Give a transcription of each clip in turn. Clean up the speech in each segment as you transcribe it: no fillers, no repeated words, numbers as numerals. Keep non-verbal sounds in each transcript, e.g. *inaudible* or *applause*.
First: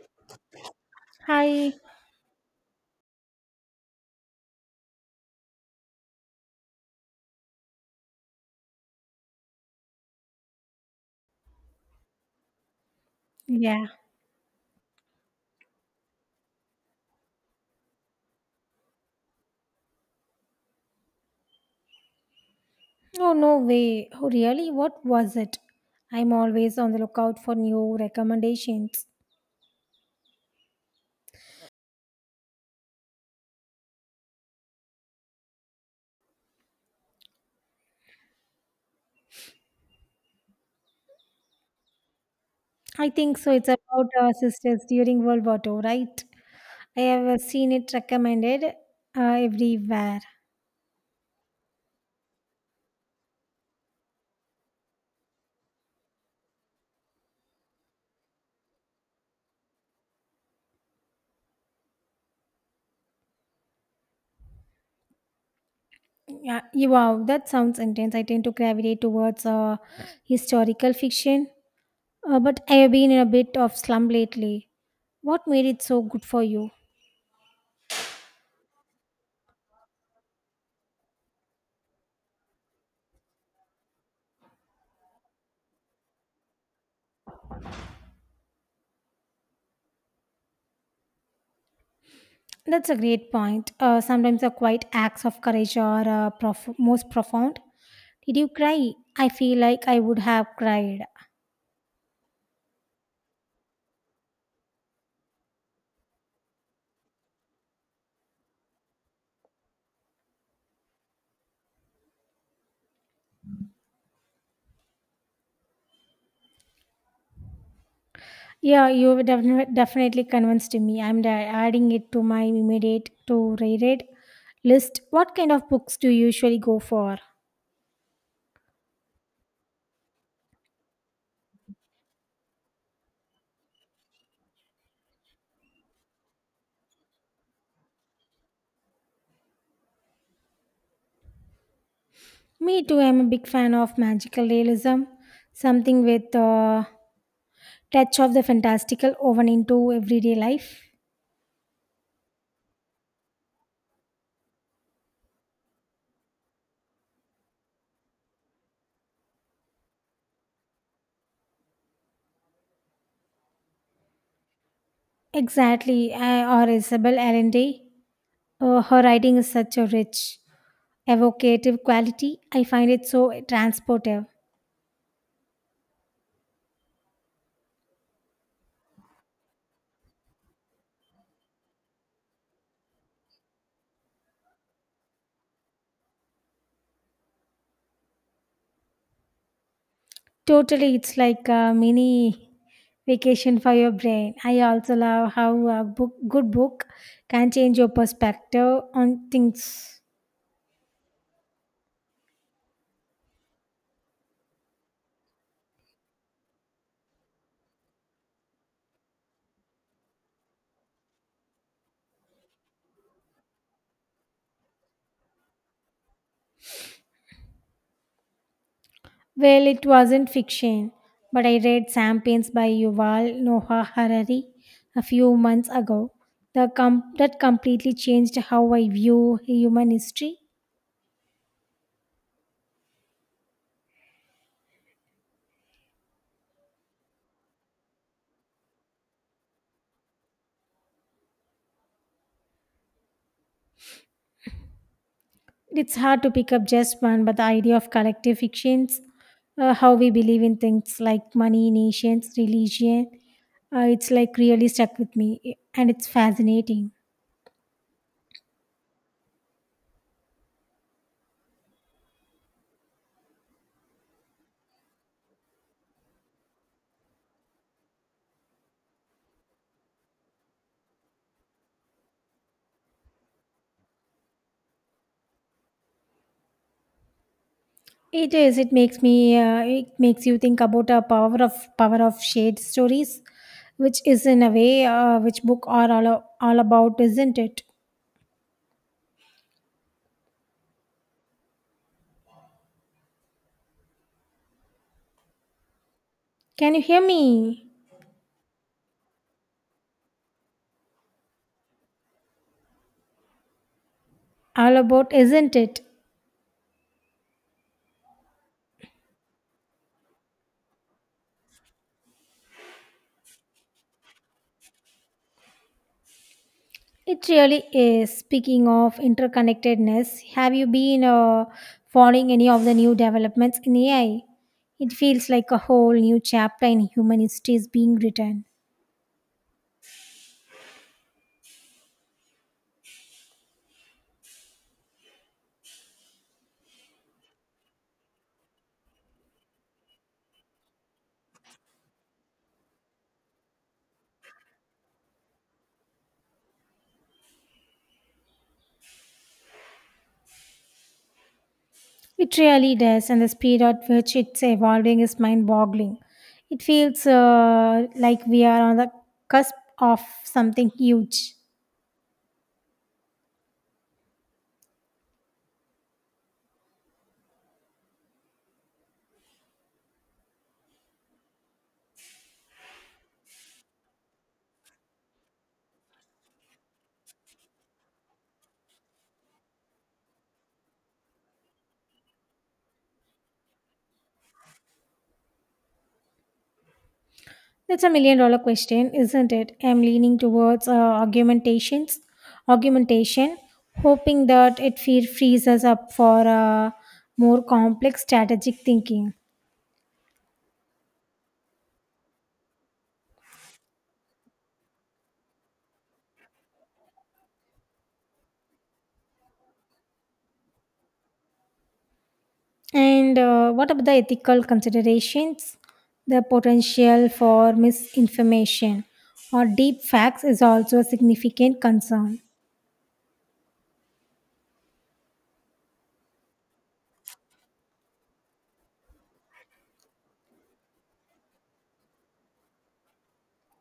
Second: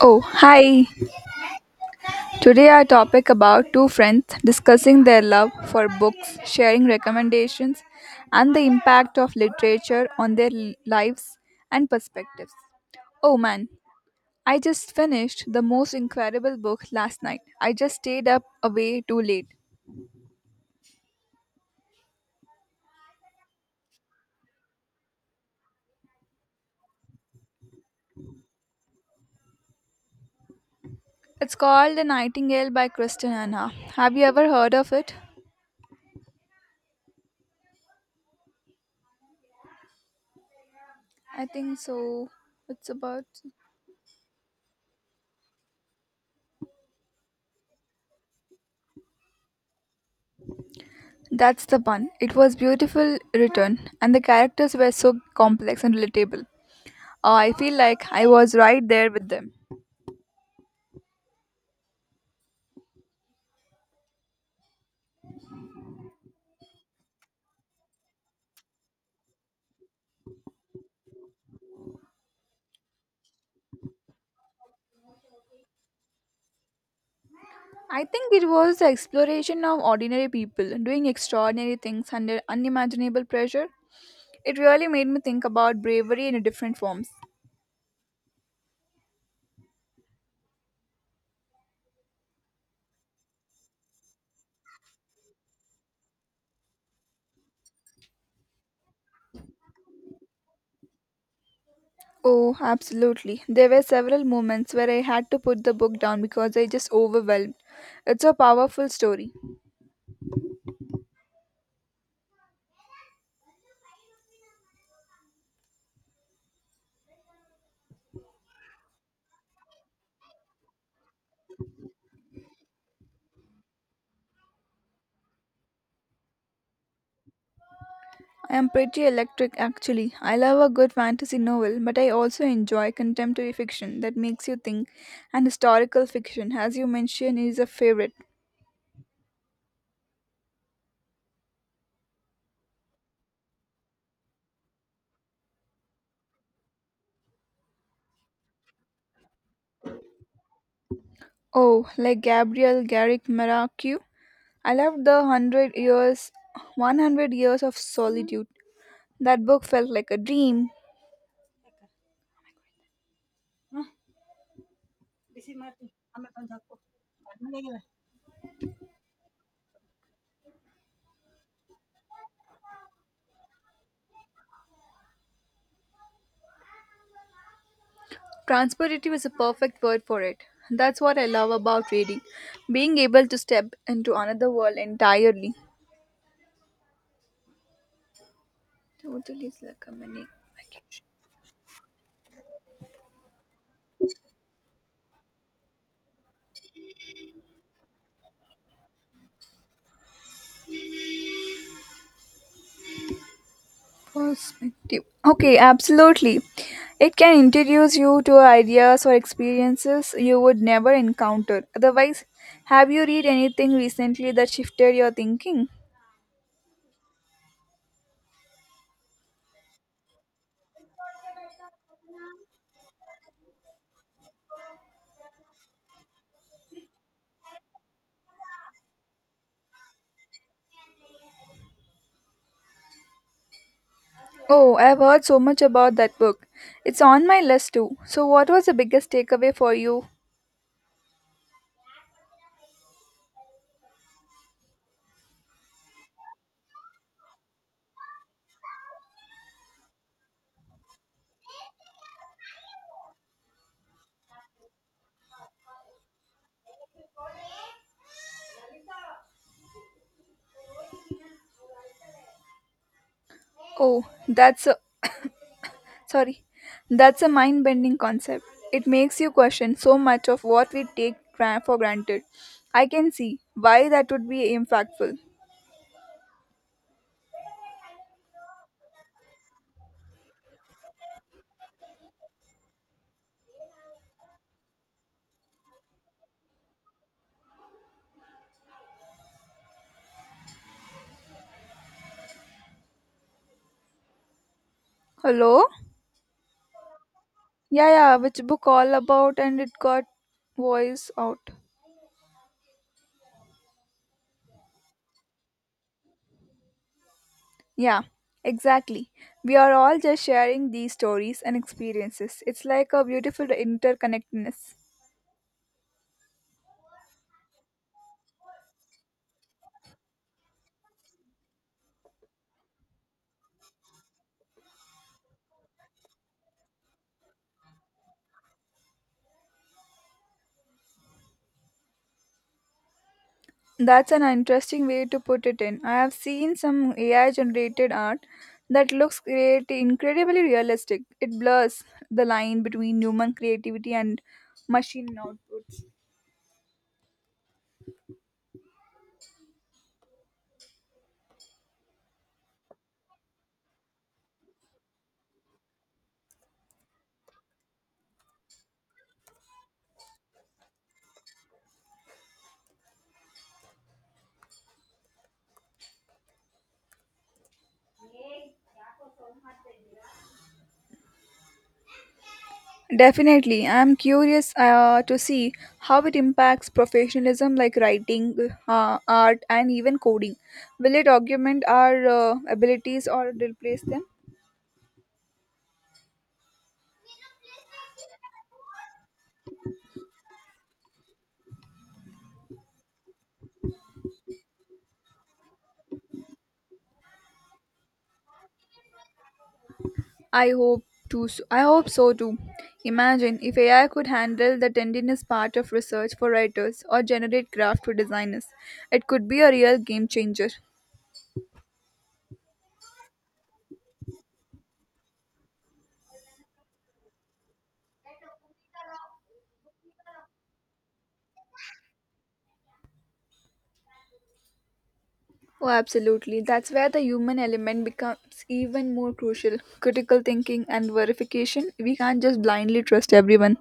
Oh, hi. Hi. Today our topic about two friends discussing their love for books, sharing recommendations and the impact of literature on their lives and perspectives. Oh man, Yeah. I just finished the most incredible book last night. I just stayed up away too late. Oh, no way. Oh, really? What was it? I'm always on the lookout for new recommendations. It's called The Nightingale by Kristen Anna. Have you ever heard of it? I think so. It's I about. think so. It's about our sisters during World War Two, right? I have seen it recommended everywhere. That's the one. It was beautiful written, and the characters were so complex and relatable. I feel like I was right there with them. Yeah. Wow, that sounds intense. I tend to gravitate towards historical fiction, but I have been in a bit of slump lately. What made it so good for you? I think it was the exploration of ordinary people doing extraordinary things under unimaginable pressure. It really made me think about bravery in different forms. That's a great point. Sometimes the quiet acts of courage are most profound. Did you cry? I feel like I would have cried. Oh, absolutely. There were several moments where I had to put the book down because I just overwhelmed. It's a powerful story. Yeah, you have definitely convinced me. I'm adding it to my immediate to reread list. What kind of books do you usually go for? I am pretty electric actually. I love a good fantasy novel, but I also enjoy contemporary fiction that makes you think, and historical fiction, as you mentioned, is a favorite. Me too. I'm a big fan of magical realism, something with a touch of the fantastical woven into everyday life. Oh, like Gabriel Garrick Marquez. I loved the 100 years of solitude. That book felt like a dream. Exactly. Or Isabel Allende. Her writing is such a rich, evocative quality. I find it so transportive. Transportivity was a perfect word for it. That's what I love about reading, being able to step into another world entirely. Totally is like a mini Totally, vacation. it's like a mini vacation for your brain. I also love how good book can change your perspective on things. Perspective. Okay, absolutely. It can introduce you to ideas or experiences you would never encounter. Otherwise, have you read anything recently that shifted your thinking? Well, it wasn't fiction, but I read Sapiens by Yuval Noah Harari a few months ago. That completely changed how I view human history. Oh, I've heard so much about that book. It's on my list too. So, what was the biggest takeaway for you? It's hard to pick up just one, but the idea of collective fictions, how we believe in things like money, nations, religion, it's like really stuck with me, and it's fascinating. Oh, that's a sorry. That's a mind-bending concept. It makes you question so much of what we take for granted. I can see why that would be impactful. It is. It makes me. It makes you think about a power of shared stories, which is in a way which book are all about, isn't it? Hello? Can you hear me? Yeah, yeah, which book all about and it got voice out. All about, isn't it? Yeah, exactly. We are all just sharing these stories and experiences. It's like a beautiful interconnectedness. It really is. Speaking of interconnectedness, have you been following any of the new developments in AI? It feels like a whole new chapter in human history is being written. That's an interesting way to put it in. I have seen some AI generated art that looks create incredibly realistic. It blurs the line between human creativity and machine outputs. It really does, and the speed at which it's evolving is mind boggling. It feels like we are on the cusp of something huge. Definitely. I'm curious to see how it impacts professionalism like writing, art, and even coding. Will it augment our abilities or replace them? That's a million-dollar question, isn't it? I'm leaning towards argumentations, argumentation, hoping that it frees us up for more complex strategic thinking. I hope to. So, I hope so too. Imagine if AI could handle the tendinous part of research for writers or generate craft for designers. It could be a real game changer. And what about the ethical considerations? The potential for misinformation or deep facts is also a significant concern. Oh, absolutely. That's where the human element becomes even more crucial. Critical thinking and verification. We can't just blindly trust everyone.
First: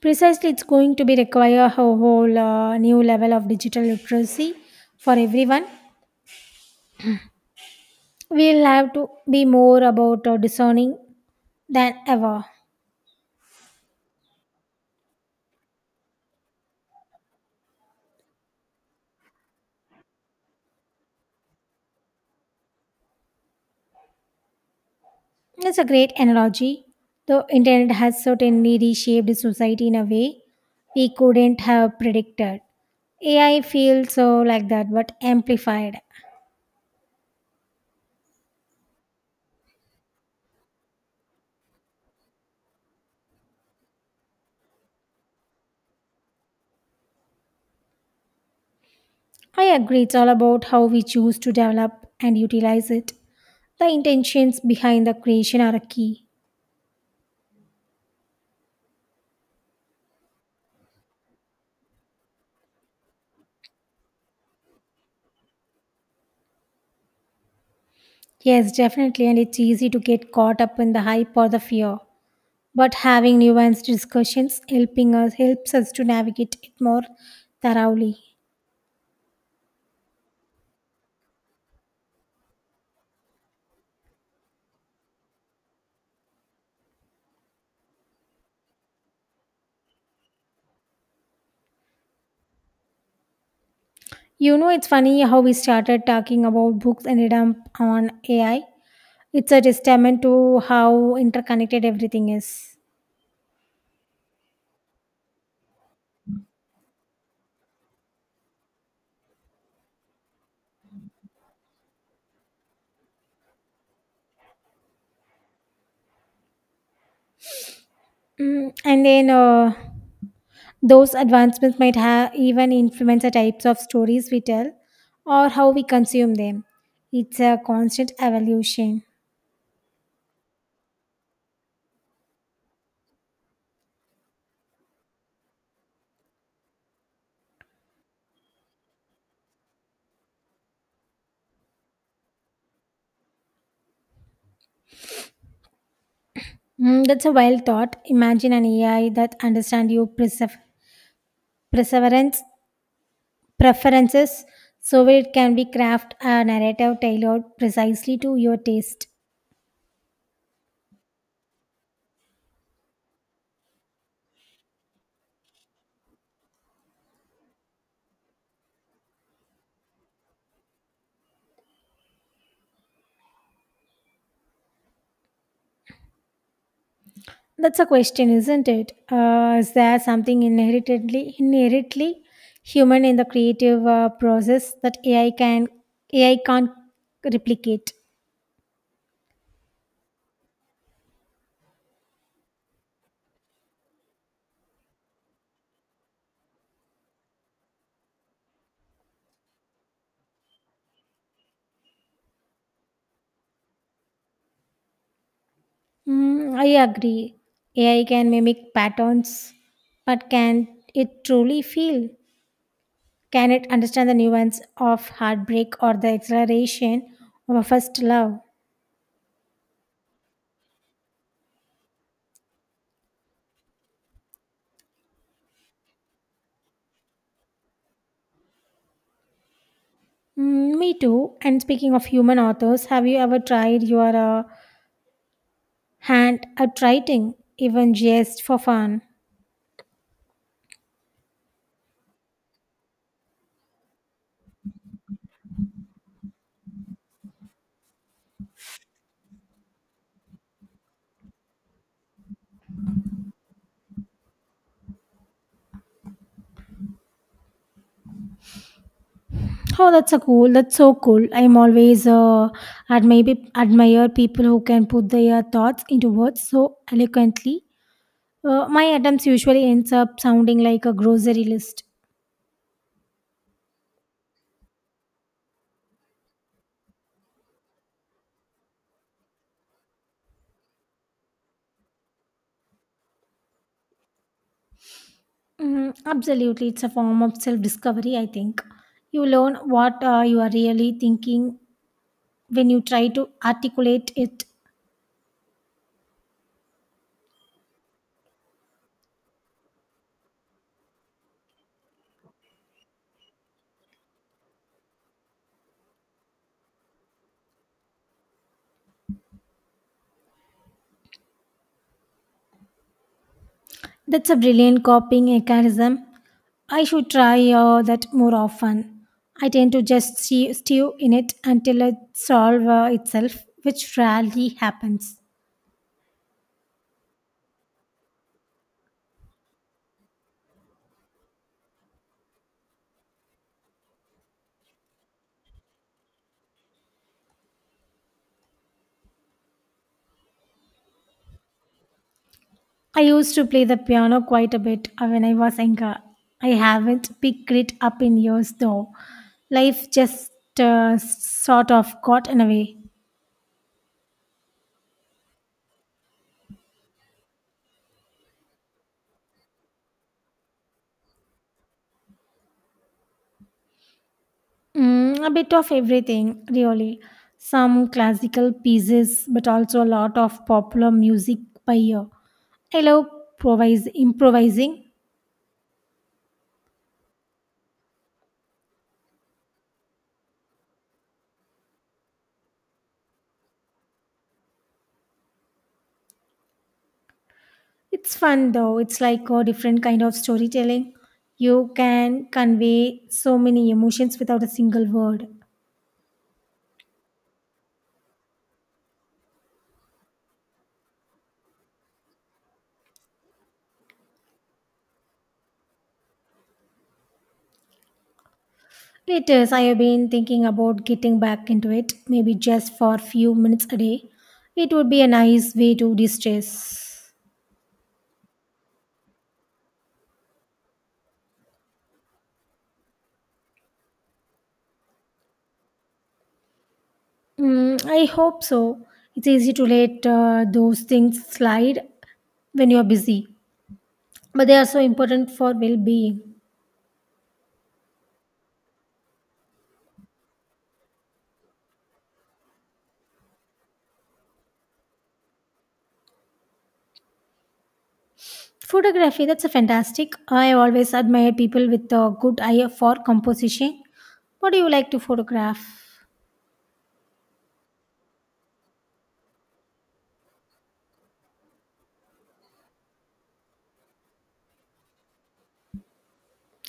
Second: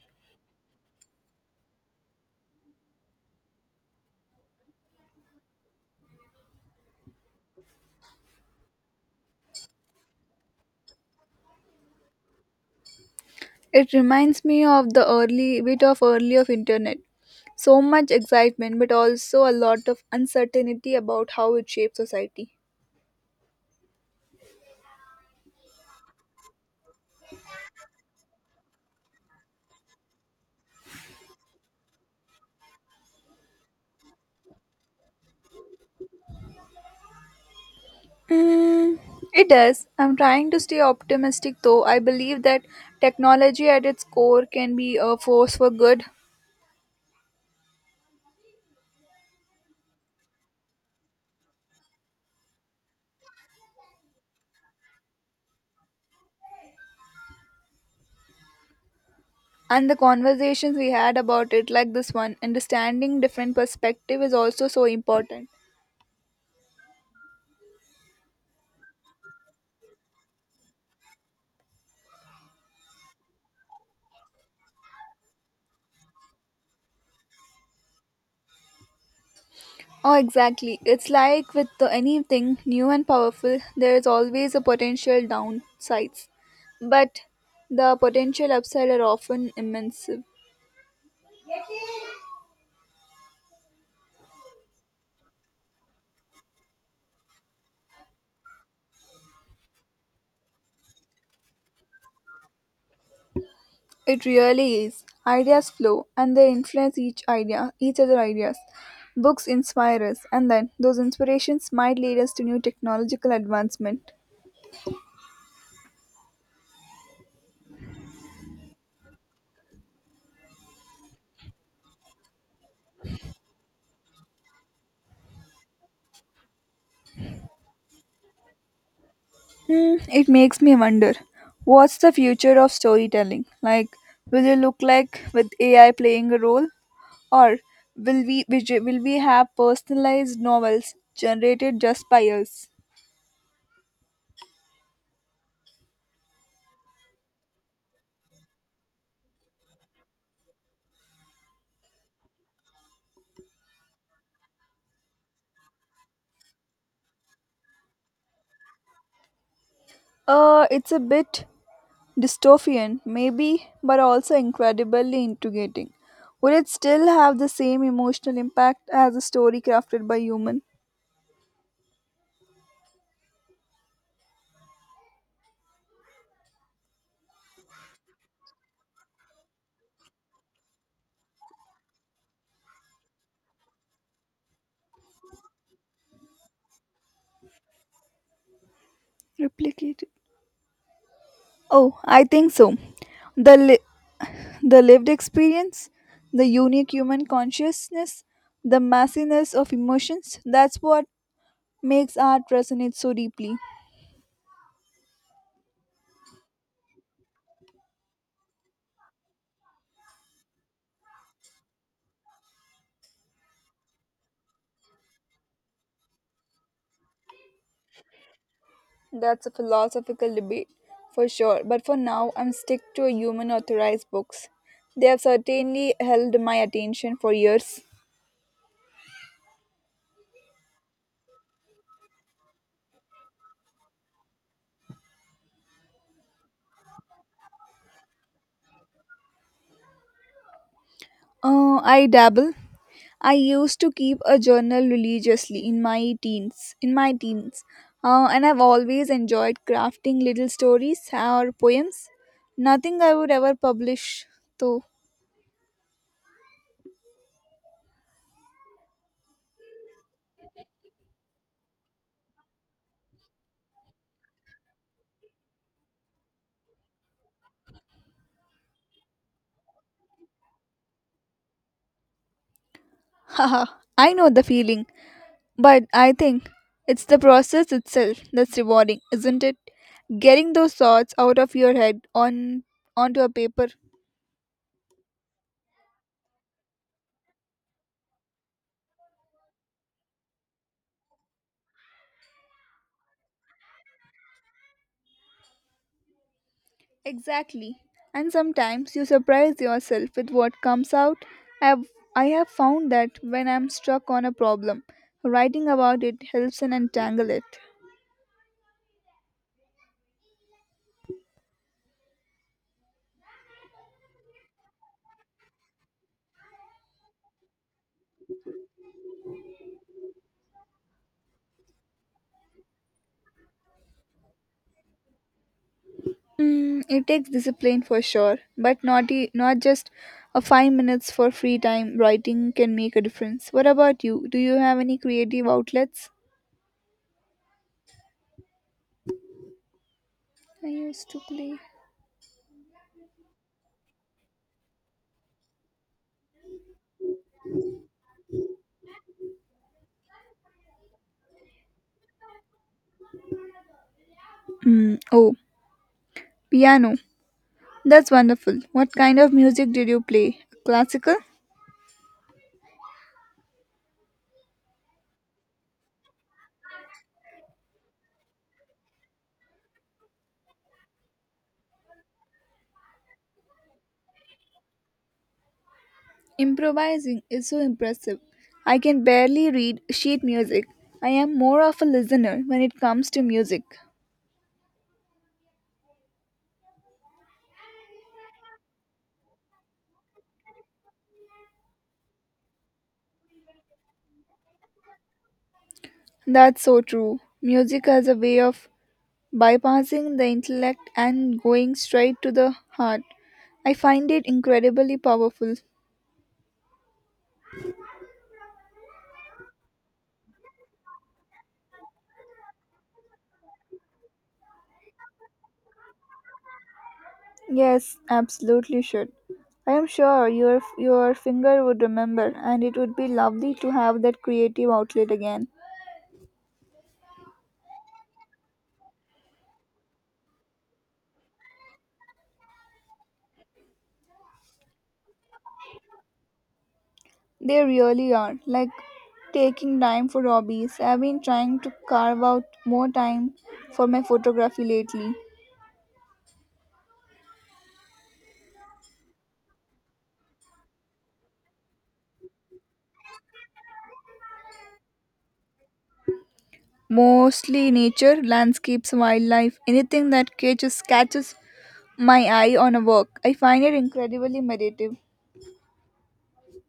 Precisely, it's going to be require a whole new level of digital literacy for everyone. We'll have to be more about discerning than ever. It reminds me of the early bit of early of internet. So much excitement, but also a lot of uncertainty about how it shapes society. It's a great analogy. The internet has certainly reshaped society in a way we couldn't have predicted. AI feels so like that, but amplified. Mm, it does. I'm trying to stay optimistic though. I believe that technology at its core can be a force for good, I agree, it's all about how we choose to develop and utilize it. The intentions behind the creation are a key. and the conversations we had about it like this one understanding different perspective is also so important. Yes, definitely, and it's easy to get caught up in the hype or the fear, but having nuanced discussions helping us helps us to navigate it more thoroughly. Oh exactly, it's like with the, anything new and powerful there is always a potential downsides, but the potential upside are often immense. You know, it's funny how we started talking about books and ended up on AI. It's a testament to how interconnected everything is. It really is ideas flow and they influence each other ideas. Books inspire us and then those inspirations might lead us to new technological advancement. Mm, and then those advancements might have even influence the types of stories we tell or how we consume them. It's a constant evolution. Hmm, it makes me wonder what's the future of storytelling? Like, will it look like with AI playing a role, or will we have personalized novels generated just by us? Mm, that's a wild thought. Imagine an AI that understands your perse- perseverance preferences so it can be craft a narrative tailored precisely to your taste. It's a bit dystopian, maybe, but also incredibly integrating. Would it still have the same emotional impact as a story crafted by human? That's a question, isn't it? Is there something inherently human in the creative process that ai can't replicate? Replicated. Oh, I think so. The li- The lived experience, the unique human consciousness, the massiness of emotions, that's what makes art resonate so deeply. Mm, I agree. Ai can mimic patterns, but can it truly feel? Can it understand the nuance of heartbreak or the exhilaration of a first love? That's a philosophical debate for sure, but for now I'm stick to human authorized books. They have certainly held my attention for years. Mm, me too. And speaking of human authors, have you ever tried your hand at writing, even just for fun? I dabble. I used to keep a journal religiously in my teens. In my teens, and I've always enjoyed crafting little stories or poems. Nothing I would ever publish, though. Oh, that's a cool. That's so cool. I'm always admire people who can put their thoughts into words so eloquently. My attempts usually ends up sounding like a grocery list. *laughs* Haha, I know the feeling, but I think it's the process itself that's rewarding, isn't it? Getting those thoughts out of your head on onto a paper. Mm, absolutely, it's a form of self-discovery. I think you learn what you are really thinking when you try to articulate it. Exactly. And sometimes you surprise yourself with what comes out. I have, I have found that when I'm stuck on a problem, writing about it helps and untangle it. That's a brilliant coping mechanism. I should try that more often. I tend to just stew in it until it solves itself, which rarely happens. Mm, it takes discipline for sure, but not just a 5 minutes for free time writing can make a difference. What about you? Do you have any creative outlets? I used to play. I used to play the piano quite a bit when I was younger. I haven't picked it up in years though. Life just sort of got in a way. Mm, oh, piano. That's wonderful. What kind of music did you play? Classical? Mm, a bit of everything, really. Some classical pieces, but also a lot of popular music by ear. I love improvising. Improvising is so impressive. I can barely read sheet music. I am more of a listener when it comes to music. It's fun though, it's like a different kind of storytelling. You can convey so many emotions without a single word. That's so true. Music has a way of bypassing the intellect and going straight to the heart. I find it incredibly powerful. It is, I have been thinking about getting back into it, maybe just for a few minutes a day. It would be a nice way to de stress. Yes, absolutely should. I am sure your finger would remember and it would be lovely to have that creative outlet again. Mm, I hope so. It's easy to let those things slide when you're busy, but they are so important for well being. They really are. Like taking time for hobbies. I've been trying to carve out more time for my photography lately. Photography, that's a fantastic. I always admire people with a good eye for composition. What do you like to photograph? Mostly nature, landscapes, wildlife, anything that catches my eye on a work. I find it incredibly meditative.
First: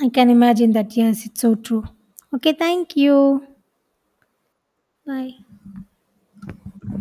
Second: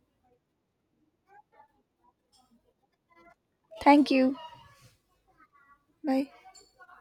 I can imagine that, yes, it's so true. Okay, thank you. Thank you. Bye. Bye.